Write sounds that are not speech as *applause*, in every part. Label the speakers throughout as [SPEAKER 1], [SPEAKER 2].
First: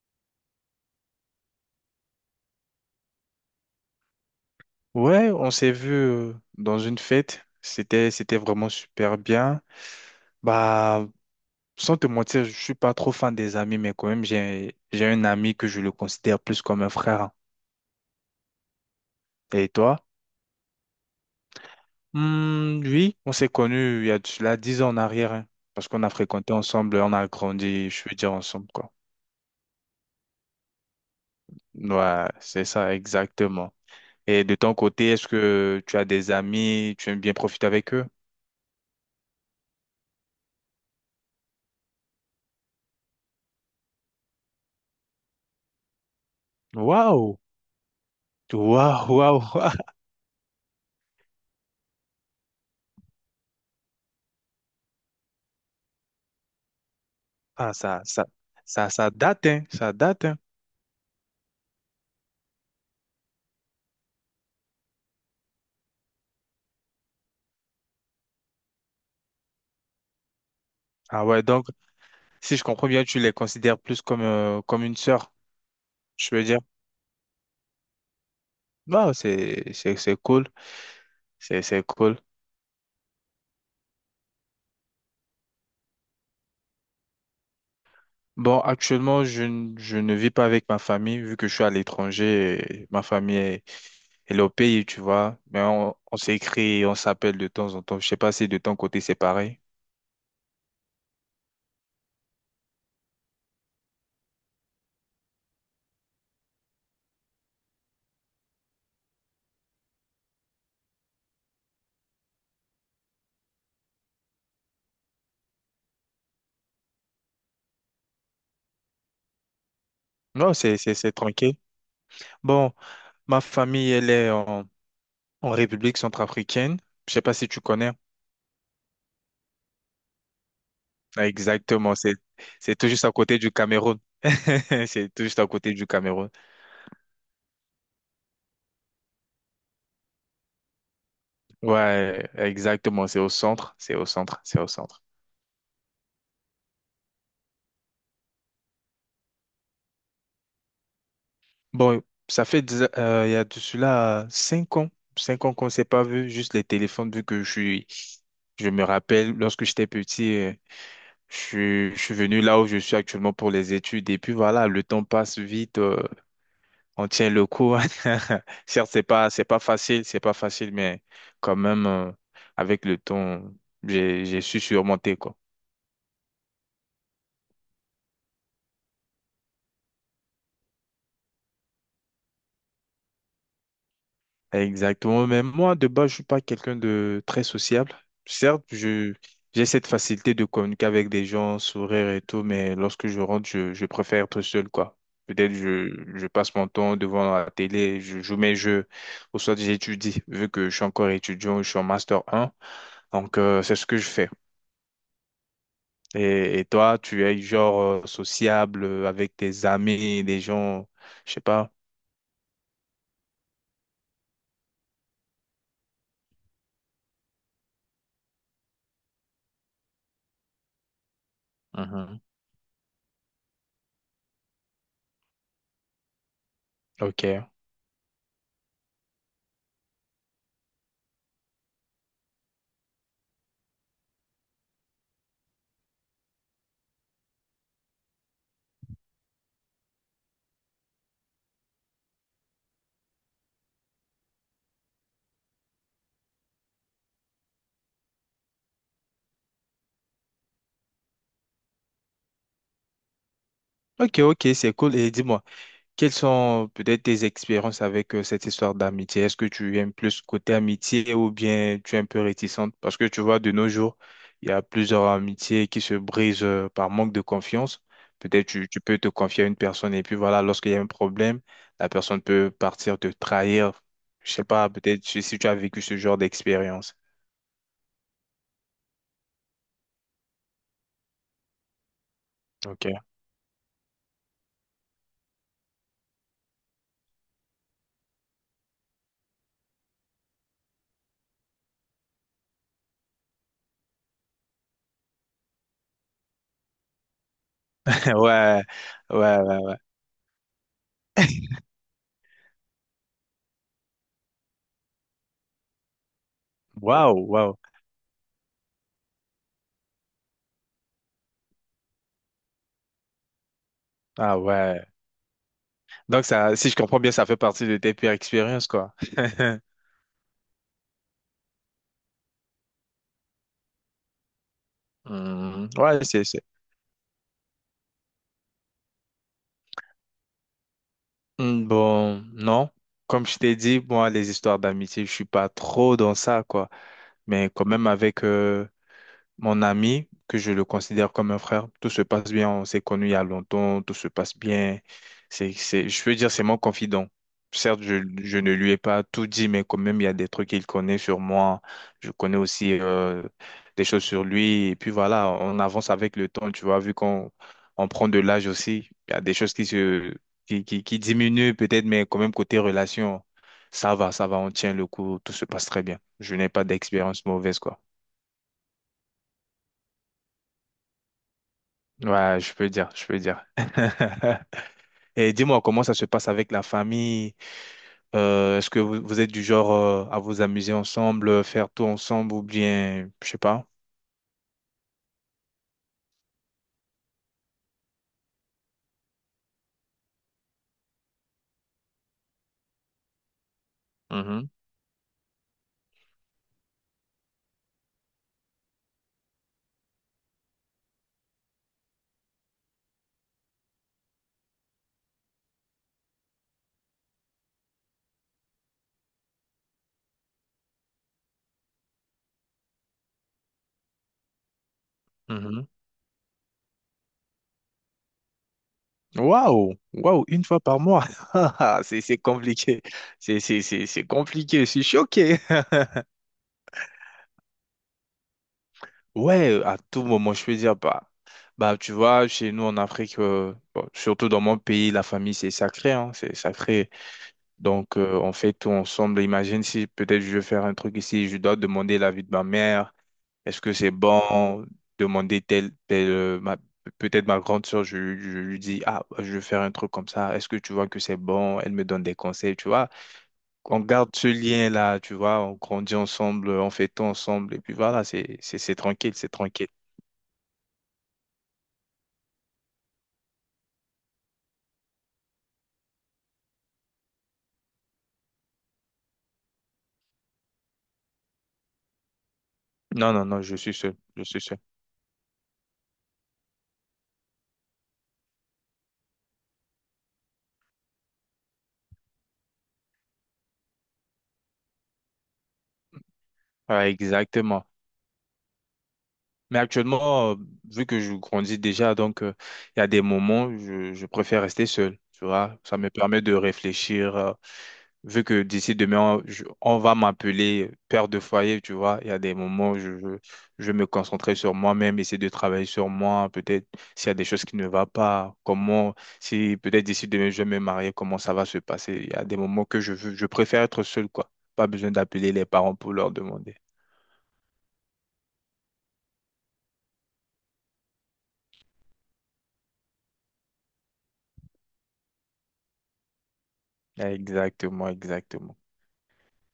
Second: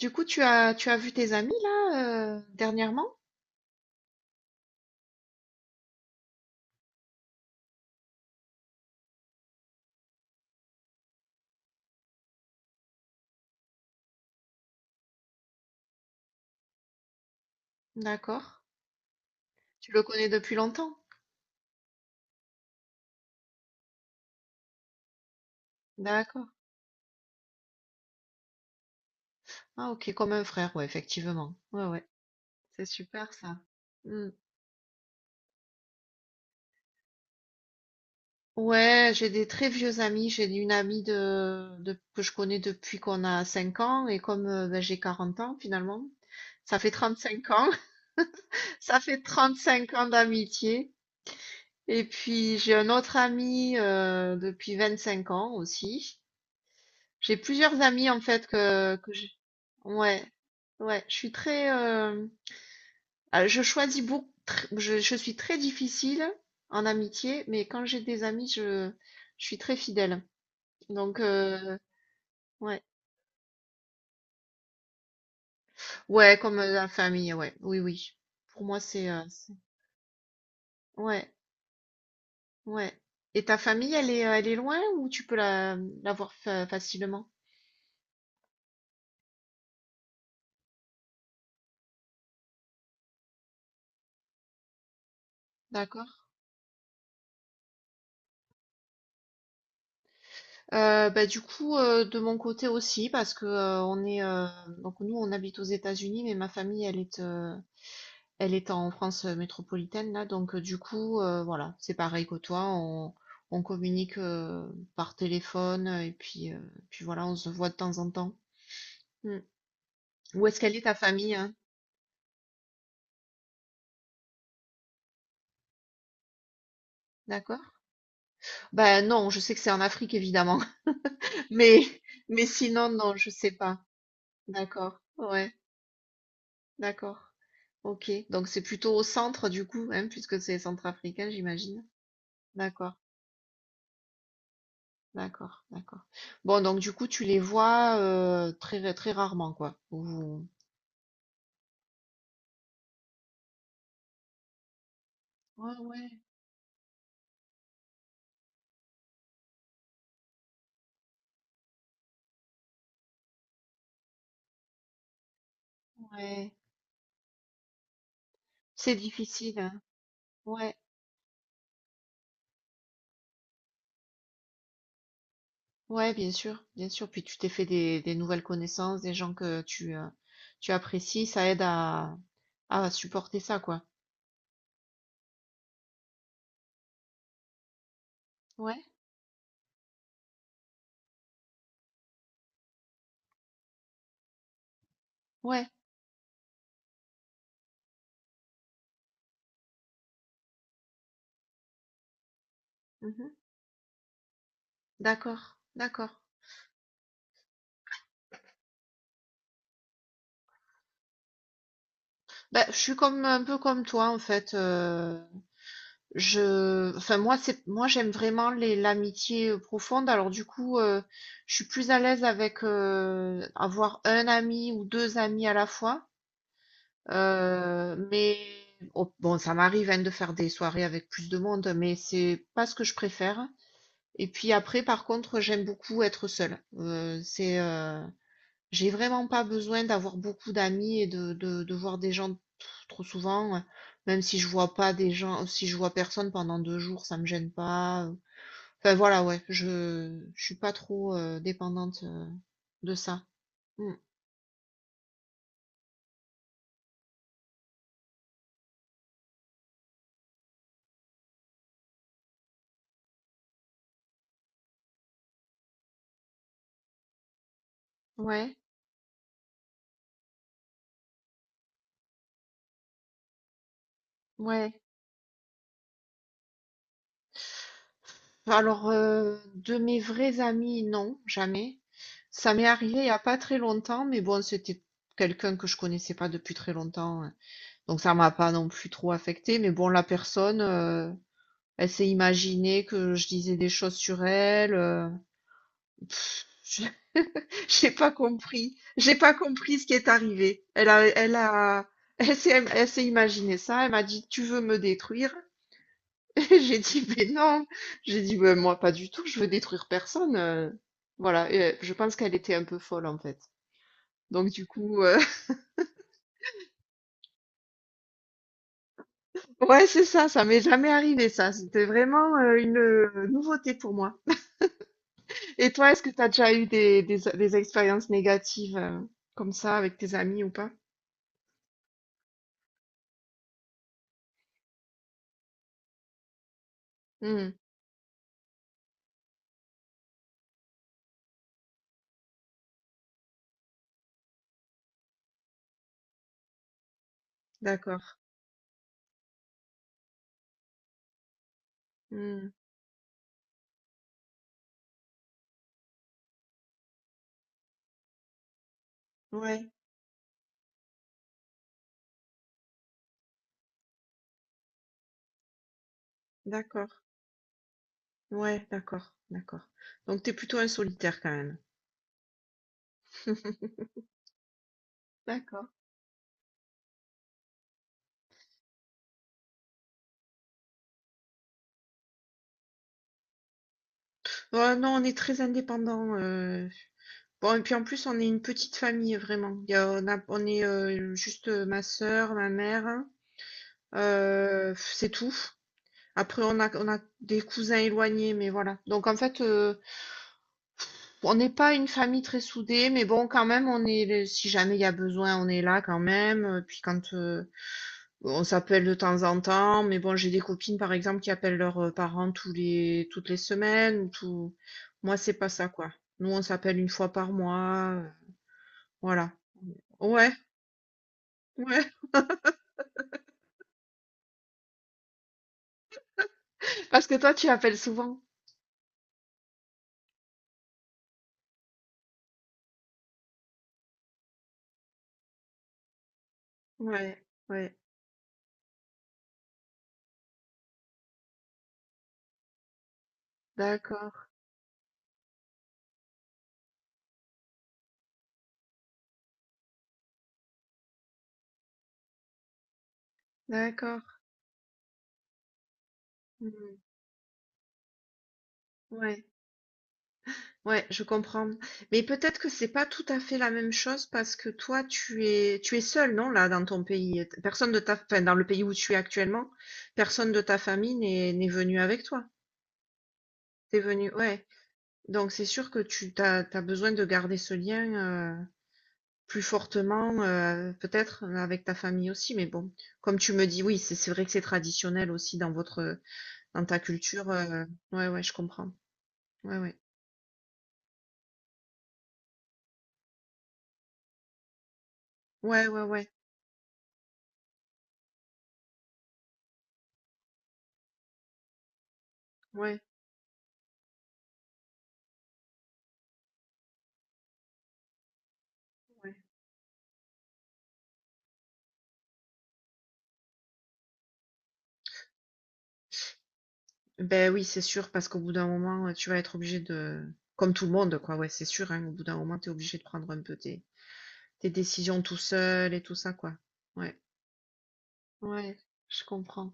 [SPEAKER 1] Du coup, tu as vu tes amis là, dernièrement?
[SPEAKER 2] Ouais, on s'est vu dans une fête. C'était vraiment super bien. Bah, sans te mentir, je suis pas trop fan des amis, mais quand même, j'ai un ami que je le considère plus comme un frère, hein.
[SPEAKER 1] D'accord.
[SPEAKER 2] Et
[SPEAKER 1] Tu
[SPEAKER 2] toi?
[SPEAKER 1] le connais depuis longtemps?
[SPEAKER 2] Hmm, oui, on s'est connus il y a de cela 10 ans en arrière, hein, parce qu'on a
[SPEAKER 1] D'accord.
[SPEAKER 2] fréquenté ensemble, on a grandi, je veux dire ensemble, quoi.
[SPEAKER 1] Ah OK, comme un frère, ouais, effectivement. Ouais, ouais,
[SPEAKER 2] Ouais, c'est
[SPEAKER 1] c'est
[SPEAKER 2] ça,
[SPEAKER 1] super ça.
[SPEAKER 2] exactement.
[SPEAKER 1] Mmh.
[SPEAKER 2] Et de ton côté, est-ce que tu as des amis, tu aimes bien profiter avec eux?
[SPEAKER 1] Ouais, j'ai des très vieux amis. J'ai une amie de que je connais depuis qu'on a 5 ans et comme, bah, j'ai 40 ans finalement, ça fait trente
[SPEAKER 2] Waouh!
[SPEAKER 1] cinq ans. *laughs* Ça
[SPEAKER 2] Waouh,
[SPEAKER 1] fait
[SPEAKER 2] waouh!
[SPEAKER 1] trente
[SPEAKER 2] *laughs*
[SPEAKER 1] cinq ans d'amitié et puis j'ai un autre ami, depuis 5 ans aussi. J'ai
[SPEAKER 2] Ah,
[SPEAKER 1] plusieurs
[SPEAKER 2] ça,
[SPEAKER 1] amis en
[SPEAKER 2] ça,
[SPEAKER 1] fait
[SPEAKER 2] ça,
[SPEAKER 1] que,
[SPEAKER 2] ça
[SPEAKER 1] que j'ai.
[SPEAKER 2] date, hein, ça
[SPEAKER 1] Ouais,
[SPEAKER 2] date, hein.
[SPEAKER 1] ouais, je suis très, ah, je choisis beaucoup. Je suis très difficile en amitié, mais quand j'ai des amis, je suis très fidèle. Donc,
[SPEAKER 2] Ah ouais, donc, si je
[SPEAKER 1] ouais,
[SPEAKER 2] comprends bien, tu les considères plus comme, comme une sœur, je
[SPEAKER 1] ouais,
[SPEAKER 2] veux
[SPEAKER 1] comme
[SPEAKER 2] dire.
[SPEAKER 1] la famille, ouais, oui, oui. Pour moi,
[SPEAKER 2] Bah, c'est cool,
[SPEAKER 1] ouais,
[SPEAKER 2] c'est cool.
[SPEAKER 1] ouais. Et ta famille, elle est loin ou tu peux la voir facilement?
[SPEAKER 2] Bon, actuellement, je ne vis pas avec ma famille, vu que je suis à l'étranger, et elle est au pays, tu vois. Mais on
[SPEAKER 1] D'accord.
[SPEAKER 2] s'écrit, on s'appelle de temps en temps. Je sais pas si de ton côté, c'est pareil.
[SPEAKER 1] Bah, du coup, de mon côté aussi parce que, on est, donc nous, on habite aux États-Unis, mais ma famille, elle est en France, métropolitaine là, donc du coup, voilà, c'est pareil que toi, on communique, par téléphone, et puis voilà, on se voit de temps en temps. Mmh. Où
[SPEAKER 2] Non,
[SPEAKER 1] est-ce qu'elle
[SPEAKER 2] c'est,
[SPEAKER 1] est ta
[SPEAKER 2] c'est, c'est
[SPEAKER 1] famille, hein?
[SPEAKER 2] tranquille. Bon, ma famille, elle est en République centrafricaine. Je sais pas si
[SPEAKER 1] D'accord.
[SPEAKER 2] tu connais.
[SPEAKER 1] Bah, non, je sais que c'est en Afrique évidemment,
[SPEAKER 2] Ah,
[SPEAKER 1] *laughs* mais
[SPEAKER 2] exactement, c'est,
[SPEAKER 1] mais
[SPEAKER 2] c'est tout
[SPEAKER 1] sinon
[SPEAKER 2] juste à
[SPEAKER 1] non, je
[SPEAKER 2] côté du
[SPEAKER 1] sais pas.
[SPEAKER 2] Cameroun. *laughs*
[SPEAKER 1] D'accord.
[SPEAKER 2] C'est tout juste à
[SPEAKER 1] Ouais,
[SPEAKER 2] côté du Cameroun.
[SPEAKER 1] d'accord. OK, donc c'est plutôt au centre du coup, hein, puisque c'est centrafricain, j'imagine.
[SPEAKER 2] Ouais,
[SPEAKER 1] D'accord,
[SPEAKER 2] exactement, c'est au centre, c'est au centre, c'est au centre.
[SPEAKER 1] d'accord, d'accord. Bon, donc du coup, tu les vois très très rarement, quoi.
[SPEAKER 2] Bon, il y a de cela 5 ans, 5 ans qu'on ne
[SPEAKER 1] Ouais,
[SPEAKER 2] s'est pas
[SPEAKER 1] ouais,
[SPEAKER 2] vu, juste les téléphones, vu que je suis, je me rappelle lorsque j'étais petit, je suis venu là où je suis actuellement pour les études, et puis voilà, le temps passe vite,
[SPEAKER 1] ouais.
[SPEAKER 2] on tient le coup. *laughs* Certes,
[SPEAKER 1] C'est difficile, hein.
[SPEAKER 2] c'est pas facile,
[SPEAKER 1] Ouais,
[SPEAKER 2] mais quand même, avec le temps, j'ai su surmonter, quoi.
[SPEAKER 1] ouais, bien sûr, bien sûr. Puis tu t'es fait des nouvelles connaissances, des gens que tu apprécies, ça aide à supporter ça, quoi.
[SPEAKER 2] Exactement. Mais moi, de base, je suis pas quelqu'un de très sociable. Certes,
[SPEAKER 1] Ouais,
[SPEAKER 2] j'ai cette facilité de communiquer avec des gens, sourire et tout, mais lorsque je rentre, je préfère être seul, quoi. Peut-être
[SPEAKER 1] ouais.
[SPEAKER 2] je passe mon temps devant la télé, je joue mes jeux, ou soit j'étudie, vu que je suis encore étudiant, je suis en master un.
[SPEAKER 1] Mhm.
[SPEAKER 2] Donc, c'est ce que je fais.
[SPEAKER 1] D'accord, d'accord.
[SPEAKER 2] Et toi, tu es genre sociable avec tes amis, des gens, je sais pas.
[SPEAKER 1] Bah, je suis comme un peu comme toi en fait. Enfin moi j'aime vraiment les l'amitié profonde. Alors du coup, je suis plus à
[SPEAKER 2] Mhm.
[SPEAKER 1] l'aise avec avoir un ami ou deux amis à la fois.
[SPEAKER 2] Ok.
[SPEAKER 1] Mais oh, bon, ça m'arrive, hein, de faire des soirées avec plus de monde, mais c'est pas ce que je préfère. Et puis après, par contre, j'aime beaucoup être seule. C'est J'ai vraiment pas besoin d'avoir beaucoup d'amis et de voir des gens trop souvent, même si je vois pas des gens, si je vois personne pendant 2 jours, ça me gêne pas. Enfin voilà, ouais, je suis pas trop dépendante de ça. Mm.
[SPEAKER 2] Ok, ok, c'est cool. Et dis-moi. Quelles sont peut-être tes expériences avec cette histoire d'amitié? Est-ce que tu aimes plus côté amitié ou bien tu es un peu réticente? Parce que tu vois, de nos jours, il y a plusieurs amitiés qui se brisent par manque de confiance. Peut-être
[SPEAKER 1] Ouais,
[SPEAKER 2] tu peux te confier à une personne et puis voilà, lorsqu'il y a un problème, la personne peut partir te trahir. Je sais pas,
[SPEAKER 1] ouais.
[SPEAKER 2] peut-être si tu as vécu ce genre d'expérience.
[SPEAKER 1] Alors, de mes vrais amis, non, jamais. Ça m'est
[SPEAKER 2] Ok.
[SPEAKER 1] arrivé il n'y a pas très longtemps, mais bon, c'était quelqu'un que je connaissais pas depuis très longtemps, hein. Donc ça m'a pas non plus trop affecté. Mais bon, la personne, elle s'est imaginée que je disais des choses sur elle. Pff, je- *laughs* j'ai pas
[SPEAKER 2] *laughs* Ouais,
[SPEAKER 1] compris, j'ai pas
[SPEAKER 2] ouais, ouais.
[SPEAKER 1] compris ce qui est arrivé. *laughs* Elle s'est imaginé ça. Elle m'a dit, tu veux me détruire? *laughs* J'ai dit,
[SPEAKER 2] Waouh,
[SPEAKER 1] mais
[SPEAKER 2] waouh.
[SPEAKER 1] non, j'ai dit, mais moi pas du tout, je veux détruire personne. Voilà, et, je pense qu'elle était un peu folle en fait.
[SPEAKER 2] Ah
[SPEAKER 1] Donc du
[SPEAKER 2] ouais.
[SPEAKER 1] coup,
[SPEAKER 2] Donc ça, si je comprends bien, ça fait partie de tes pires expériences, quoi. *laughs*
[SPEAKER 1] *laughs* ouais, c'est ça, ça m'est jamais arrivé ça. C'était vraiment une nouveauté pour moi.
[SPEAKER 2] Hmm,
[SPEAKER 1] Et toi, est-ce
[SPEAKER 2] ouais,
[SPEAKER 1] que tu as déjà eu des expériences négatives comme ça avec tes amis ou pas?
[SPEAKER 2] Bon, non. Comme je t'ai dit, moi, les histoires d'amitié, je suis pas trop dans ça, quoi. Mais
[SPEAKER 1] Hmm,
[SPEAKER 2] quand même, mon ami, que je le considère comme un frère, tout se passe bien, on s'est connus il y a longtemps, tout se passe bien. Je veux dire, c'est mon confident. Certes, je,
[SPEAKER 1] d'accord.
[SPEAKER 2] je ne lui ai pas tout dit, mais quand même, il y a des trucs qu'il connaît sur moi. Je connais
[SPEAKER 1] Hmm,
[SPEAKER 2] aussi des choses sur lui. Et puis voilà, on avance avec le temps, tu vois, vu qu'on on prend de l'âge aussi. Il y a des choses qui
[SPEAKER 1] ouais,
[SPEAKER 2] se, qui diminuent peut-être, mais quand même, côté relation, ça va, on tient le coup, tout se passe très bien. Je n'ai pas
[SPEAKER 1] d'accord.
[SPEAKER 2] d'expérience mauvaise, quoi.
[SPEAKER 1] Ouais, d'accord, d'accord. Donc t'es plutôt un solitaire quand même.
[SPEAKER 2] Ouais, je peux dire, je peux dire.
[SPEAKER 1] *laughs*
[SPEAKER 2] *laughs* Et dis-moi,
[SPEAKER 1] D'accord.
[SPEAKER 2] comment ça se passe avec la famille? Est-ce que vous êtes du genre à vous amuser ensemble, faire tout ensemble ou bien, je sais pas.
[SPEAKER 1] Ouais, non, on est très indépendant. Bon, et puis en plus, on est une petite famille, vraiment. On est juste ma sœur, ma mère, hein.
[SPEAKER 2] Mhm,
[SPEAKER 1] C'est tout. Après, on a des cousins éloignés, mais voilà. Donc en fait, on n'est pas une famille très soudée, mais bon, quand même, si jamais il y a besoin, on est là quand même. Puis quand on s'appelle de temps en temps, mais bon, j'ai des copines, par exemple, qui appellent leurs parents toutes les semaines. Moi, c'est pas
[SPEAKER 2] mhm.
[SPEAKER 1] ça, quoi. Nous, on s'appelle une fois par mois. Voilà.
[SPEAKER 2] Waouh, waouh,
[SPEAKER 1] Ouais.
[SPEAKER 2] une fois par mois. *laughs*
[SPEAKER 1] Ouais.
[SPEAKER 2] C'est compliqué. C'est compliqué. Je suis choqué. *laughs*
[SPEAKER 1] Parce que toi, tu appelles souvent?
[SPEAKER 2] Ouais, à tout moment, je peux dire, bah, tu vois, chez nous en Afrique, bon, surtout dans mon pays, la famille, c'est sacré, hein, c'est sacré.
[SPEAKER 1] Ouais, ouais,
[SPEAKER 2] Donc, on fait tout ensemble. Imagine si peut-être je veux faire un truc ici, je dois demander l'avis de ma mère. Est-ce que c'est
[SPEAKER 1] d'accord,
[SPEAKER 2] bon? Demander tel, tel, peut-être ma grande soeur, je lui dis, ah, je veux faire un truc comme ça. Est-ce que tu vois que c'est bon? Elle me donne des conseils, tu vois. On
[SPEAKER 1] d'accord.
[SPEAKER 2] garde ce lien-là, tu vois. On grandit ensemble, on
[SPEAKER 1] Mhm.
[SPEAKER 2] fait tout ensemble. Et puis voilà, c'est tranquille,
[SPEAKER 1] Ouais,
[SPEAKER 2] c'est tranquille.
[SPEAKER 1] ouais, je comprends. Mais peut-être que c'est pas tout à fait la même chose parce que toi, tu es seul, non, là, dans ton pays. Personne de ta, enfin, dans le pays où tu es actuellement, personne de ta famille n'est venu avec toi.
[SPEAKER 2] Non, non, non, je suis
[SPEAKER 1] T'es
[SPEAKER 2] seul,
[SPEAKER 1] venu,
[SPEAKER 2] je suis
[SPEAKER 1] ouais.
[SPEAKER 2] seul.
[SPEAKER 1] Donc c'est sûr que t'as besoin de garder ce lien plus fortement, peut-être avec ta famille aussi. Mais bon, comme tu me dis, oui, c'est vrai que c'est traditionnel aussi dans ta
[SPEAKER 2] Ouais,
[SPEAKER 1] culture,
[SPEAKER 2] exactement.
[SPEAKER 1] ouais, ouais, je comprends. Ouais,
[SPEAKER 2] Mais
[SPEAKER 1] ouais.
[SPEAKER 2] actuellement, vu que je grandis déjà, donc il y a des moments où je préfère rester seul. Tu vois,
[SPEAKER 1] Ouais,
[SPEAKER 2] ça
[SPEAKER 1] ouais,
[SPEAKER 2] me
[SPEAKER 1] ouais,
[SPEAKER 2] permet de réfléchir. Vu que d'ici demain, on va m'appeler père de foyer, tu vois, il y a des moments où
[SPEAKER 1] ouais,
[SPEAKER 2] je vais me concentrer sur moi-même, essayer de travailler sur moi. Peut-être s'il y a des choses qui ne vont pas, comment,
[SPEAKER 1] ouais.
[SPEAKER 2] si peut-être d'ici demain je vais me marier, comment ça va se passer. Il y a des moments je préfère être seul, quoi. Pas besoin d'appeler les parents pour leur demander.
[SPEAKER 1] Beh, oui, c'est sûr, parce qu'au bout d'un moment, tu vas être obligé de comme tout le monde, quoi, ouais, c'est sûr, hein, au bout d'un moment, t'es obligé de prendre un peu tes décisions tout seul et tout ça, quoi. Ouais,
[SPEAKER 2] Exactement, exactement.
[SPEAKER 1] ouais, je comprends.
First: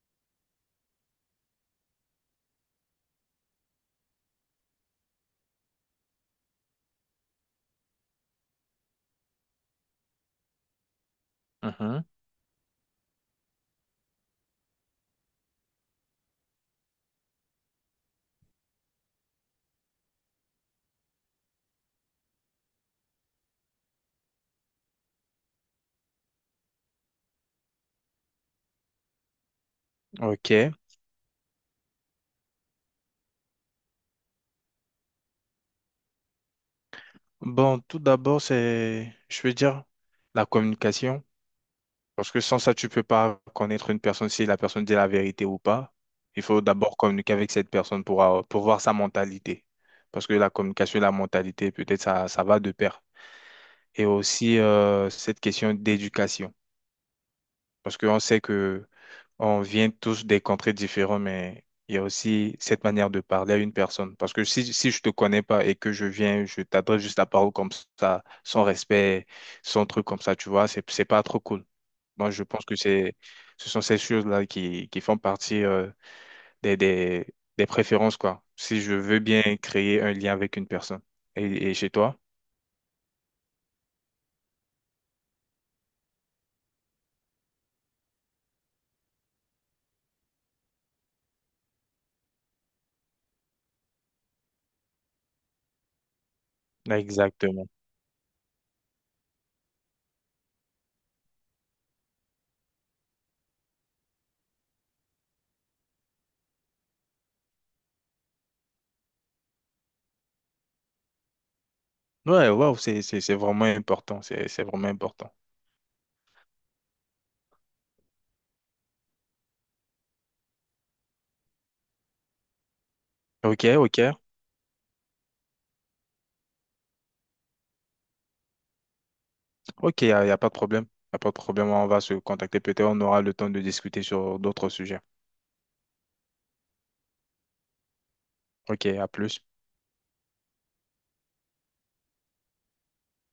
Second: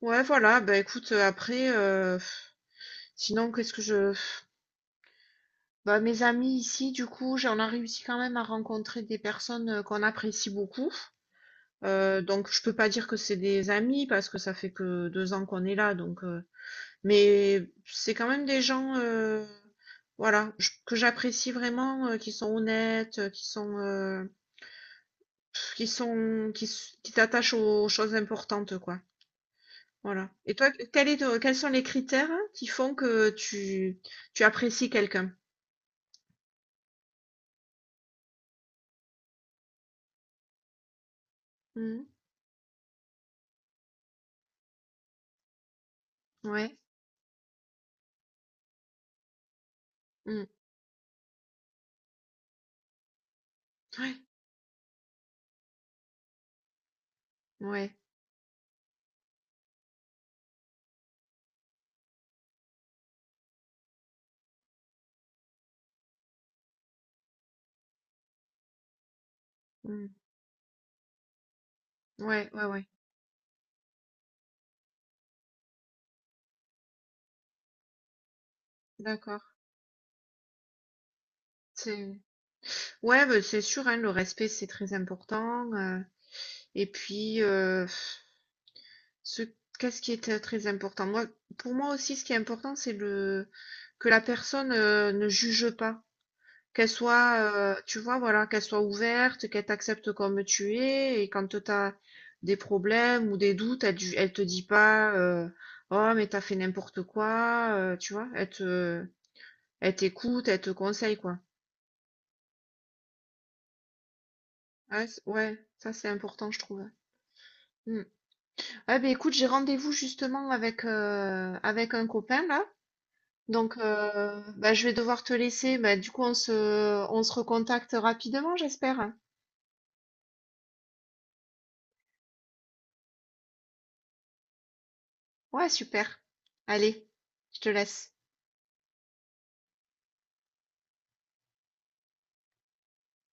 [SPEAKER 1] Ouais, voilà, Ben écoute, après, sinon qu'est-ce que je bah, mes amis ici, du coup, j'en a réussi quand même à rencontrer des personnes, qu'on apprécie beaucoup.
[SPEAKER 2] Mhm.
[SPEAKER 1] Donc je peux pas dire que c'est des amis parce que ça fait que 2 ans qu'on est là donc mais c'est quand même des gens, voilà, j que j'apprécie vraiment, qui sont honnêtes, qui s'attachent aux choses importantes, quoi. Voilà et toi,
[SPEAKER 2] Ok.
[SPEAKER 1] quel est te quels sont les critères qui font que tu apprécies quelqu'un?
[SPEAKER 2] Bon, tout d'abord, c'est, je veux dire, la communication.
[SPEAKER 1] Mmh.
[SPEAKER 2] Parce que sans ça, tu peux pas connaître une personne si la personne dit la vérité ou pas. Il faut
[SPEAKER 1] Ouais.
[SPEAKER 2] d'abord communiquer avec cette personne pour voir sa mentalité. Parce que
[SPEAKER 1] Mmh.
[SPEAKER 2] la communication et la mentalité, peut-être, ça va de pair. Et
[SPEAKER 1] Ouais.
[SPEAKER 2] aussi, cette question d'éducation.
[SPEAKER 1] Ouais.
[SPEAKER 2] Parce qu'on sait que on vient tous des contrées différents mais il y a aussi cette manière de parler à une personne. Parce que si je te connais pas et que je viens, je t'adresse juste la parole comme ça, sans respect, sans truc
[SPEAKER 1] Mmh.
[SPEAKER 2] comme ça, tu vois, c'est pas trop cool. Moi, je
[SPEAKER 1] Ouais,
[SPEAKER 2] pense
[SPEAKER 1] ouais,
[SPEAKER 2] que
[SPEAKER 1] ouais.
[SPEAKER 2] ce sont ces choses-là qui font partie, des, des, des préférences, quoi. Si je veux
[SPEAKER 1] D'accord.
[SPEAKER 2] bien créer un lien avec une personne. Et chez
[SPEAKER 1] C'est
[SPEAKER 2] toi?
[SPEAKER 1] Ouais, ben, c'est sûr, hein, le respect, c'est très important. Et puis, ce, qu'est-ce qui est très important? Moi, pour moi aussi, ce qui est important, que la personne ne juge pas. Qu'elle soit,
[SPEAKER 2] Exactement.
[SPEAKER 1] tu vois, voilà, qu'elle soit ouverte, qu'elle t'accepte comme tu es. Et quand tu as des problèmes ou des doutes, elle te dit pas, oh, mais t'as fait n'importe quoi, tu vois, elle t'écoute, elle te conseille, quoi.
[SPEAKER 2] Ouais, wow, c'est vraiment important. C'est vraiment
[SPEAKER 1] Ouais,
[SPEAKER 2] important.
[SPEAKER 1] ouais, ça, c'est important, je trouve, hein. Mm. Ah ben écoute, j'ai rendez-vous justement avec un copain là.
[SPEAKER 2] Ok,
[SPEAKER 1] Donc
[SPEAKER 2] ok.
[SPEAKER 1] bah, je vais devoir te laisser. Bah, du coup, on se recontacte rapidement, j'espère.
[SPEAKER 2] Ok, y a pas de problème. Il a pas de problème. On va se contacter. Peut-être on aura le temps de discuter sur d'autres sujets.
[SPEAKER 1] Ouais, super. Allez, je te laisse.
[SPEAKER 2] Ok, à plus.